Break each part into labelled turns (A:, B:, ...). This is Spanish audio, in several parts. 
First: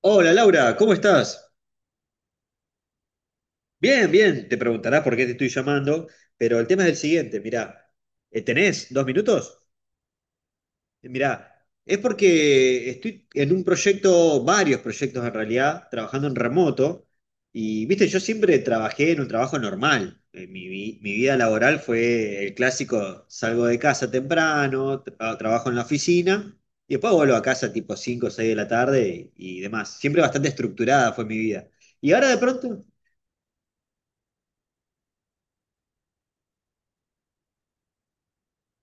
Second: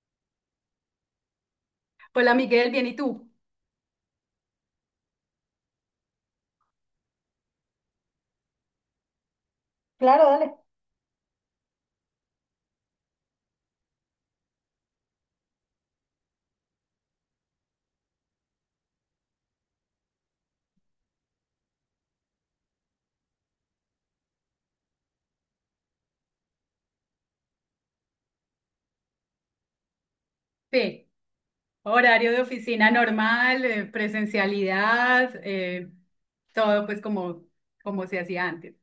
A: Hola Laura, ¿cómo estás?
B: Hola Miguel, bien, ¿y tú?
A: Bien, bien, te preguntarás por qué te estoy llamando, pero el tema es el siguiente, mirá, ¿tenés 2 minutos?
B: Claro, dale.
A: Mirá, es porque estoy en un proyecto, varios proyectos en realidad, trabajando en remoto, y viste, yo siempre trabajé en un trabajo normal. Mi vida laboral fue el clásico, salgo de casa temprano, trabajo en la oficina, y después vuelvo a casa tipo 5, o 6 de la tarde y demás, siempre bastante
B: Sí.
A: estructurada fue mi vida. Y ahora
B: Horario
A: de
B: de
A: pronto.
B: oficina normal, presencialidad, todo pues como se hacía antes.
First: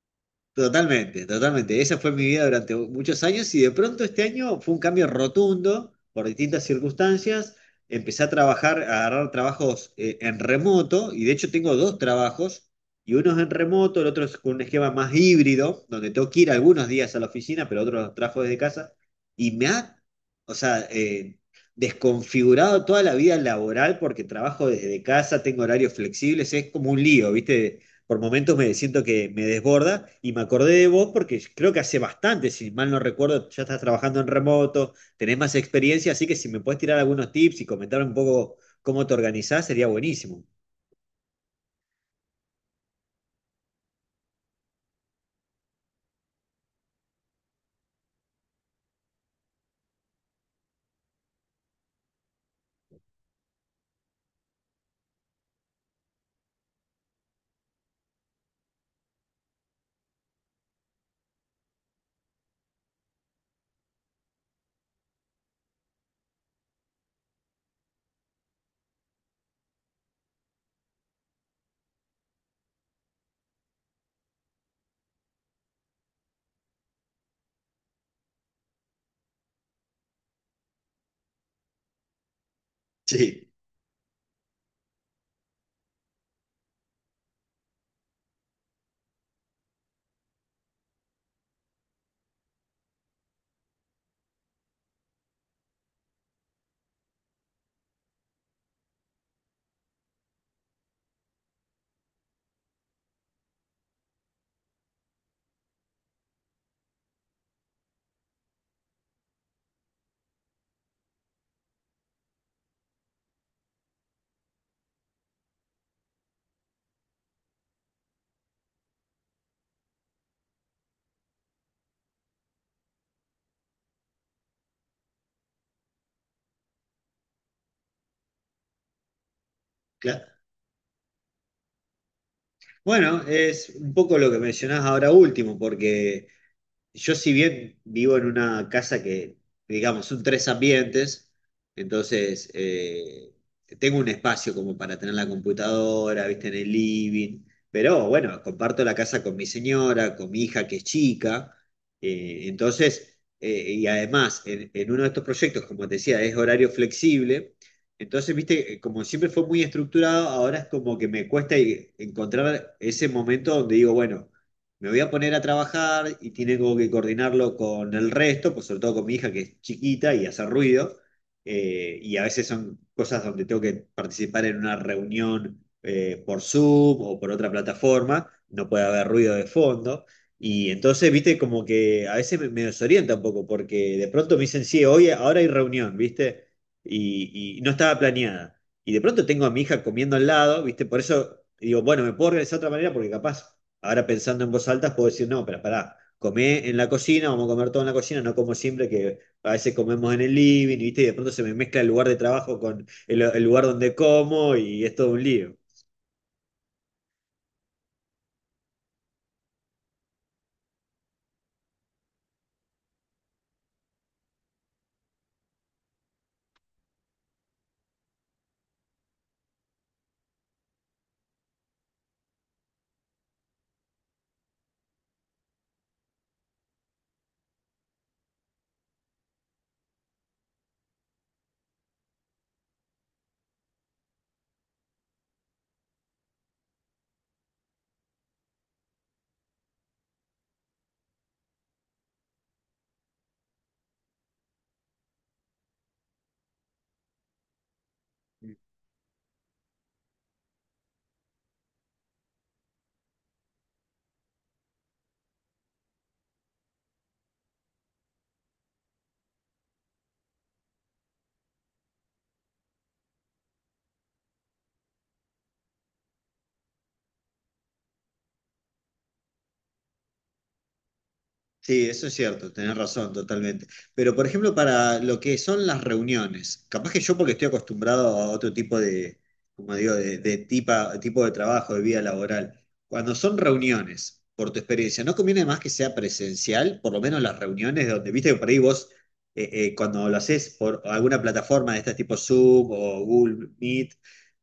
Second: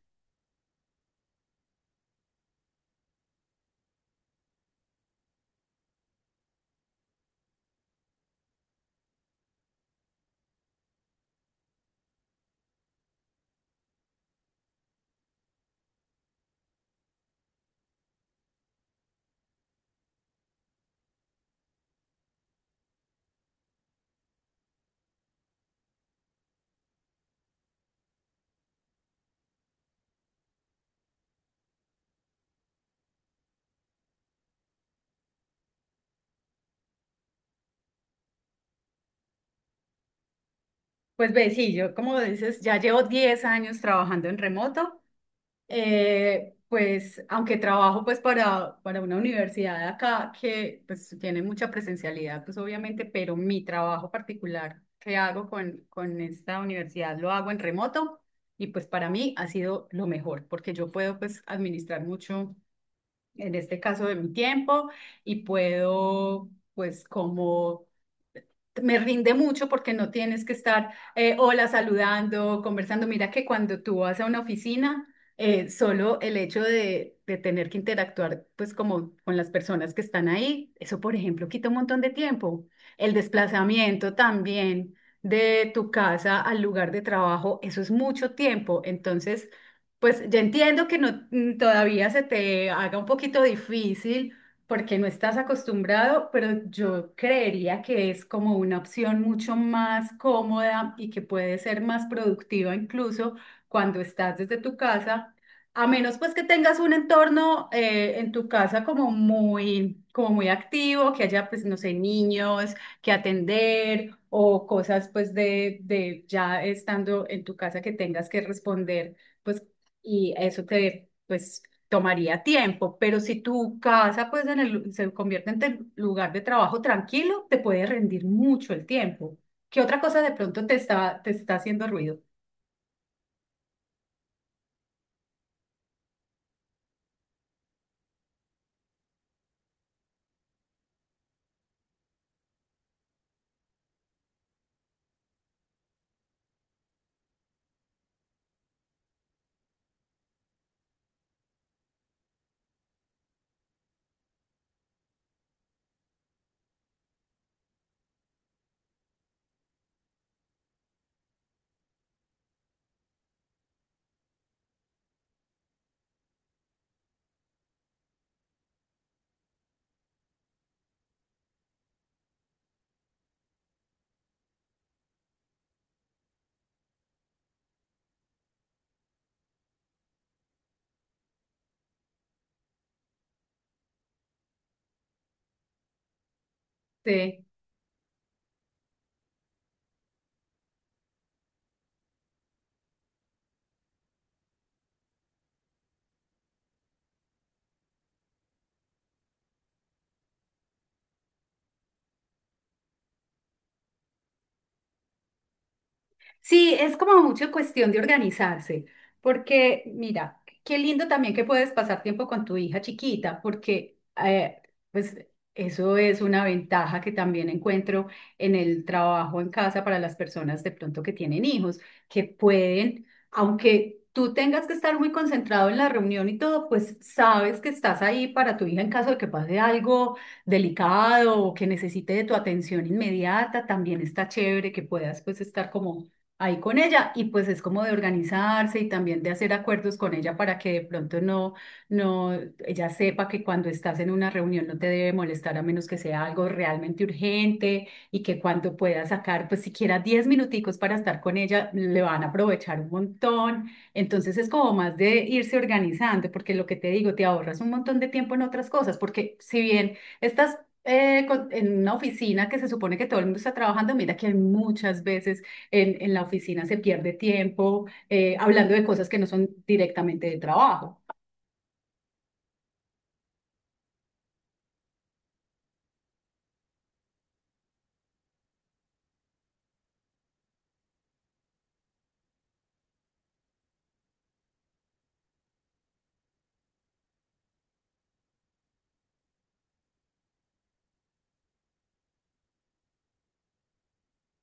A: Totalmente, totalmente. Esa fue mi vida durante muchos años y de pronto este año fue un cambio rotundo por distintas circunstancias. Empecé a trabajar, a agarrar trabajos en remoto, y de hecho tengo dos trabajos y uno es en remoto, el otro es con un esquema más híbrido, donde tengo que ir algunos días a la oficina, pero otros los trabajo desde casa y me ha, o sea, desconfigurado toda la vida laboral porque trabajo desde casa, tengo horarios flexibles, es como un lío, ¿viste? Por momentos me siento que me desborda y me acordé de vos porque creo que hace bastante, si mal no recuerdo, ya estás trabajando en remoto, tenés más experiencia, así que si me puedes tirar algunos tips y comentar un poco cómo te organizás, sería buenísimo.
B: Pues ve, sí, yo como dices, ya llevo 10 años trabajando en remoto, pues aunque trabajo pues para una universidad de acá que pues tiene mucha presencialidad, pues obviamente, pero mi trabajo particular que hago con esta universidad lo hago en remoto y pues para mí ha sido lo mejor porque yo puedo pues administrar mucho en este caso de mi tiempo y puedo pues como me rinde mucho porque no tienes que estar, hola, saludando, conversando. Mira que cuando tú vas a una oficina, solo el hecho de tener que interactuar, pues como con las personas que están ahí, eso, por ejemplo, quita un montón de tiempo. El
A: Sí,
B: desplazamiento también de tu casa al lugar de trabajo, eso es mucho tiempo. Entonces, pues ya entiendo que no todavía se te haga un poquito difícil porque no estás acostumbrado, pero yo creería que es como una opción mucho más cómoda y que puede ser más productiva incluso cuando estás desde tu casa, a menos pues que tengas un entorno, en tu casa como muy activo, que haya pues, no sé, niños que atender o cosas pues de ya estando en tu casa que tengas que responder pues, y eso te, pues, tomaría tiempo, pero si tu casa, pues, en el se convierte en tu lugar de trabajo tranquilo, te puede rendir mucho el tiempo. ¿Qué otra cosa
A: claro.
B: de pronto te está haciendo ruido?
A: Bueno, es un poco lo que mencionás ahora último, porque yo si bien vivo en una casa que, digamos, son tres ambientes, entonces tengo un espacio como para tener la computadora, viste, en el living, pero bueno, comparto la casa con mi señora, con mi hija que es chica, entonces, y además, en uno de estos proyectos, como te decía, es horario flexible, entonces, viste, como siempre fue muy estructurado, ahora es como que me cuesta encontrar ese momento donde digo, bueno, me voy a poner a trabajar y tengo que coordinarlo con el resto, pues sobre todo con mi hija que es chiquita y hace ruido, y a veces son cosas donde tengo que participar en una reunión por Zoom o por otra plataforma, no puede haber ruido de fondo, y entonces, viste, como que a veces me desorienta un poco, porque de pronto me dicen, sí, hoy, ahora hay reunión, viste,
B: Sí.
A: y no estaba planeada. Y de pronto tengo a mi hija comiendo al lado, ¿viste? Por eso digo, bueno, me puedo organizar de otra manera porque capaz. Ahora pensando en voz alta, puedo decir, no, pero pará, comé en la cocina, vamos a comer todo en la cocina, no como siempre, que a veces comemos en el living, ¿viste? Y de pronto se me mezcla el lugar de trabajo con el lugar donde como y es todo un lío.
B: Sí, es como mucho cuestión de organizarse, porque mira, qué lindo también que puedes pasar tiempo con tu hija chiquita, porque, eh, pues eso es una ventaja que también encuentro en el trabajo en casa para las personas de pronto que tienen hijos, que pueden, aunque tú tengas que estar muy concentrado en la reunión y todo, pues sabes que estás ahí para tu hija en caso de que pase algo delicado o que necesite de tu atención inmediata, también está chévere que puedas pues estar como ahí con ella, y pues es como de organizarse y también de hacer acuerdos con ella para que de pronto no, no, ella sepa que cuando estás en una reunión no te debe molestar a menos que sea algo realmente urgente, y que cuando puedas sacar pues siquiera 10 minuticos para estar con ella le van a aprovechar un montón. Entonces es como más de irse organizando porque lo que te digo, te ahorras un montón de tiempo en otras cosas porque si bien estás en una oficina que se supone que todo el mundo está trabajando, mira que hay muchas veces en la oficina se pierde tiempo, hablando de cosas que no son directamente de trabajo.
A: Sí, eso es cierto, tenés razón, totalmente. Pero, por ejemplo, para lo que son las reuniones, capaz que yo porque estoy acostumbrado a otro tipo de, como digo, de tipo de trabajo, de vida laboral. Cuando son reuniones, por tu experiencia, ¿no conviene más que sea presencial? Por lo menos las reuniones donde, viste que por ahí vos, cuando lo haces por alguna plataforma de estas tipo Zoom o Google Meet,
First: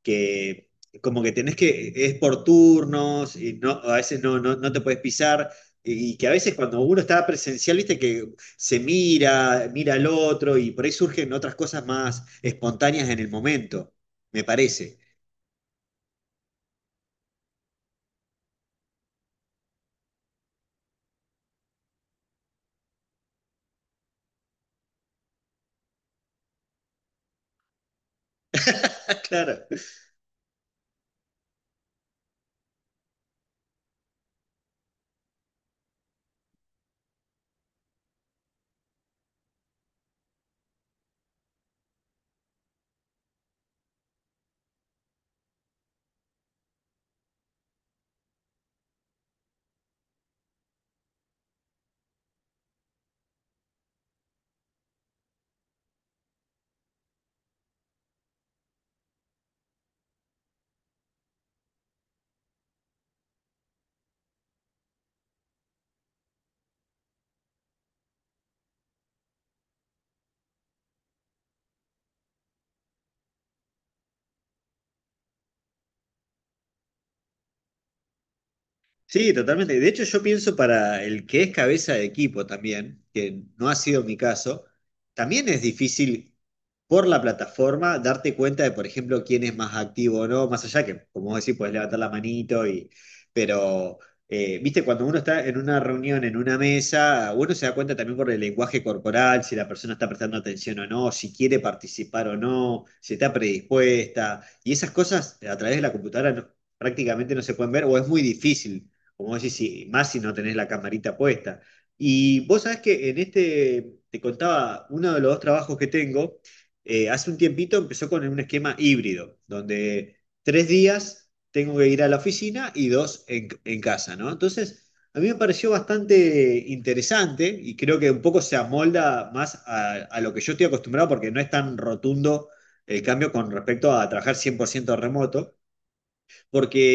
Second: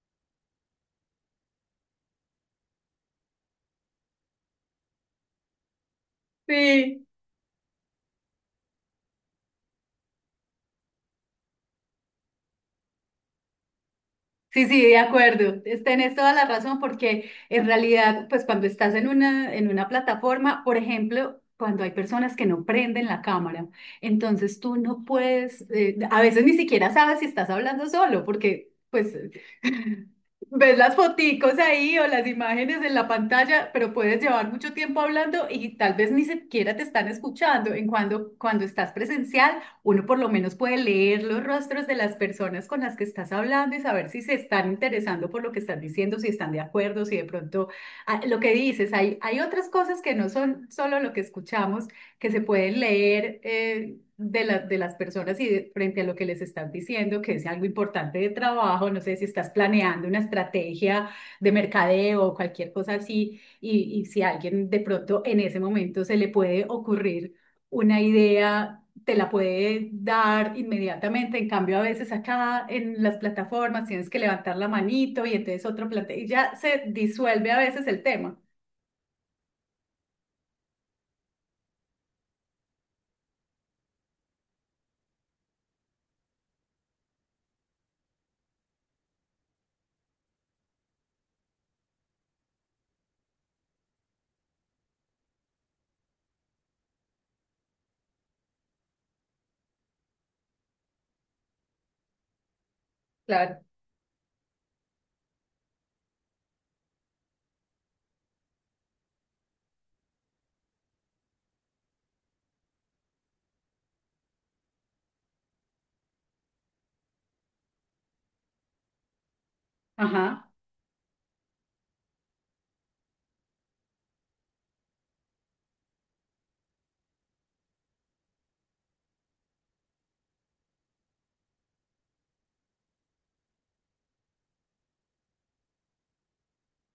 A: que como que tenés que, es por turnos y no, a veces no te puedes pisar. Y que a veces cuando uno
B: Sí.
A: está presencial, viste que se mira, mira al otro y por ahí surgen otras cosas más espontáneas en el momento, me
B: Sí, sí, de
A: parece.
B: acuerdo. Tenés toda la razón porque en realidad, pues cuando estás en una plataforma, por ejemplo, cuando hay personas que no prenden la cámara, entonces tú no puedes, a veces ni siquiera sabes si estás hablando solo porque pues
A: Claro.
B: ves las foticos ahí o las imágenes en la pantalla, pero puedes llevar mucho tiempo hablando y tal vez ni siquiera te están escuchando. En cuando, cuando estás presencial uno por lo menos puede leer los rostros de las personas con las que estás hablando y saber si se están interesando por lo que estás diciendo, si están de acuerdo, si de pronto, ah, lo que dices, hay otras cosas que no son solo lo que escuchamos, que se pueden leer, de las personas y frente a lo que les estás diciendo, que es algo importante de trabajo, no sé si estás planeando una estrategia de mercadeo o cualquier cosa así, y si a alguien de pronto en ese momento se le puede ocurrir una idea, te la puede dar inmediatamente. En cambio, a veces acá en las plataformas tienes que levantar la manito y entonces otro planteo y ya se disuelve a veces el tema.
A: Sí, totalmente. De hecho, yo pienso para el que es cabeza de equipo también, que no ha sido mi caso, también es difícil por la plataforma darte cuenta de, por ejemplo, quién es más activo o no, más allá que, como vos decís, podés levantar la manito y, pero, viste, cuando uno está en una reunión, en una mesa, uno se da cuenta también por el lenguaje corporal, si la persona está prestando atención o no, si quiere participar o no, si está
B: Claro.
A: predispuesta, y esas cosas a través de la computadora prácticamente no se pueden ver o es muy difícil, como decís, sí, más si no tenés la camarita puesta. Y vos sabés que en este, te contaba, uno de los dos trabajos que tengo, hace un tiempito empezó con un esquema híbrido, donde
B: Ajá,
A: 3 días tengo que ir a la oficina y dos en casa, ¿no? Entonces, a mí me pareció bastante interesante y creo que un poco se amolda más a lo que yo estoy acostumbrado porque no es tan rotundo el cambio con respecto a trabajar 100% remoto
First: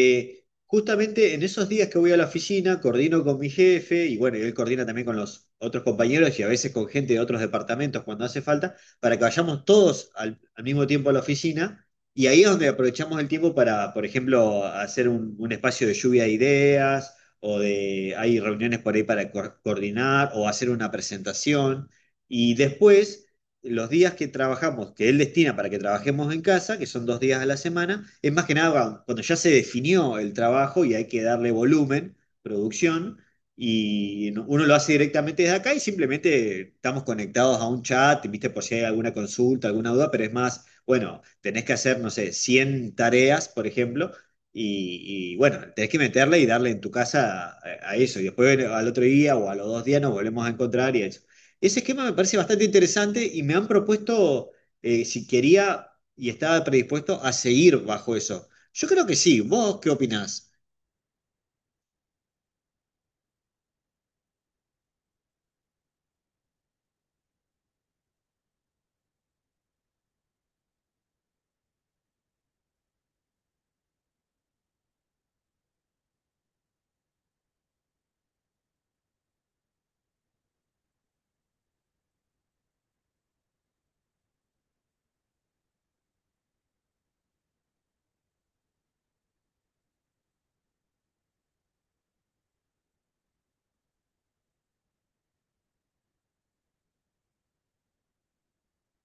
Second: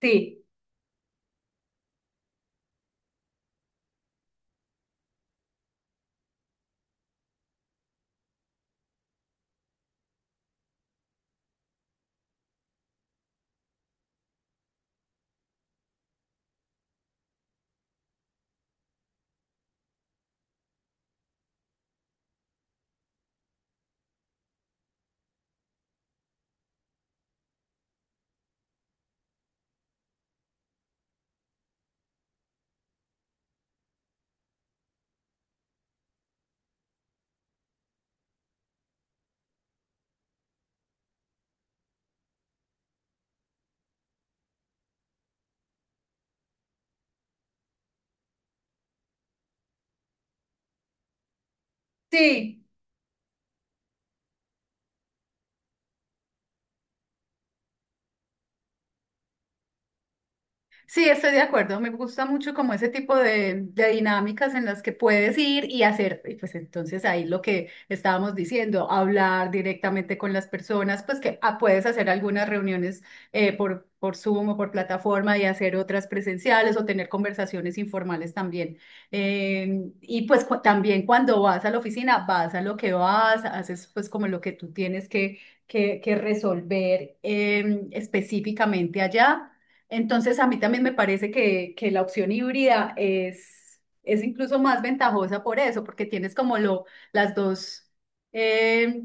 B: sí,
A: justamente en esos días que voy a la oficina, coordino con mi jefe y bueno, y él coordina también con los otros compañeros y a veces con gente de otros departamentos cuando hace falta, para que vayamos todos al mismo tiempo a la oficina. Y ahí es donde aprovechamos el tiempo para, por ejemplo, hacer un espacio de lluvia de ideas hay reuniones por ahí para coordinar o hacer una presentación. Y después los días que trabajamos, que él destina para que trabajemos en casa, que son 2 días a la semana, es más que nada cuando ya se definió el trabajo y hay que darle volumen, producción, y no, uno lo hace directamente desde acá y simplemente estamos conectados a un chat, viste, por si hay alguna consulta, alguna duda, pero es más, bueno, tenés que hacer, no sé, 100 tareas, por ejemplo, bueno, tenés que meterle y darle en tu casa a eso, y después al otro día o a los 2 días nos volvemos a encontrar y eso. Ese esquema me parece
B: sí.
A: bastante interesante y me han propuesto si quería y estaba predispuesto a seguir bajo eso. Yo creo que sí. ¿Vos qué opinás?
B: Sí, estoy de acuerdo. Me gusta mucho como ese tipo de dinámicas en las que puedes ir y hacer, y pues entonces ahí lo que estábamos diciendo, hablar directamente con las personas, pues que, ah, puedes hacer algunas reuniones por Zoom o por plataforma y hacer otras presenciales o tener conversaciones informales también. Y pues también cuando vas a la oficina, vas a lo que vas, haces pues como lo que tú tienes que resolver, específicamente allá. Entonces, a mí también me parece que la opción híbrida es incluso más ventajosa por eso, porque tienes como lo, las dos, eh,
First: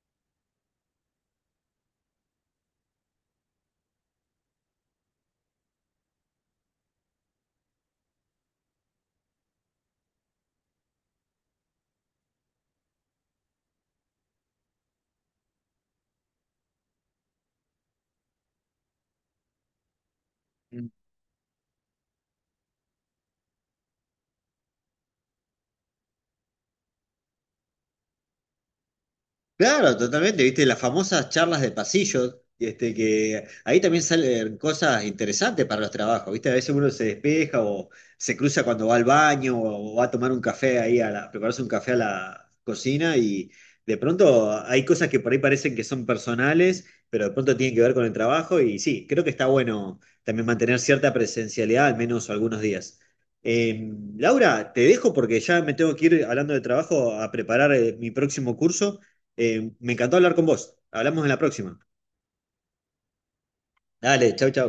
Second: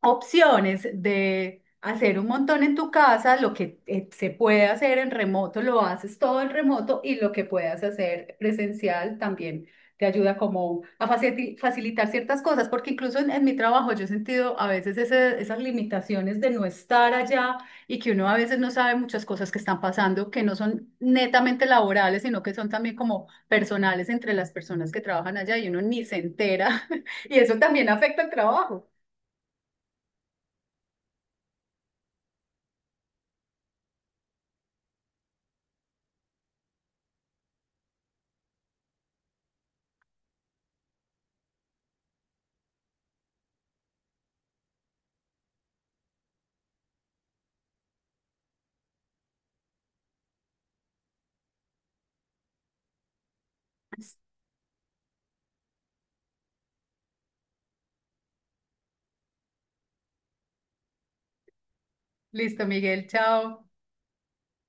B: opciones de hacer un montón en tu casa. Lo que se puede hacer en remoto, lo haces todo en remoto, y lo que puedas hacer presencial también te ayuda como a facilitar ciertas cosas, porque incluso en mi trabajo yo he sentido a veces esas limitaciones de no estar allá, y que uno a veces no sabe muchas cosas que están pasando, que no son netamente laborales, sino que son también como personales entre las personas que trabajan allá, y uno ni se entera. Y eso también afecta al trabajo.
A: Claro, totalmente, viste, las famosas charlas de pasillo, este, que ahí también salen cosas interesantes para los trabajos, viste, a veces uno se despeja o se cruza cuando va al baño o va a tomar un café ahí, a prepararse un café a la cocina y de pronto hay cosas que por ahí parecen que son personales, pero de pronto tienen que ver con el trabajo y sí, creo que está bueno también mantener cierta presencialidad, al menos algunos días. Eh, Laura, te dejo porque ya me tengo que ir hablando de trabajo a preparar mi próximo curso. Me encantó hablar con vos. Hablamos en la próxima.
B: Listo, Miguel, chao.
A: Dale, chau, chau.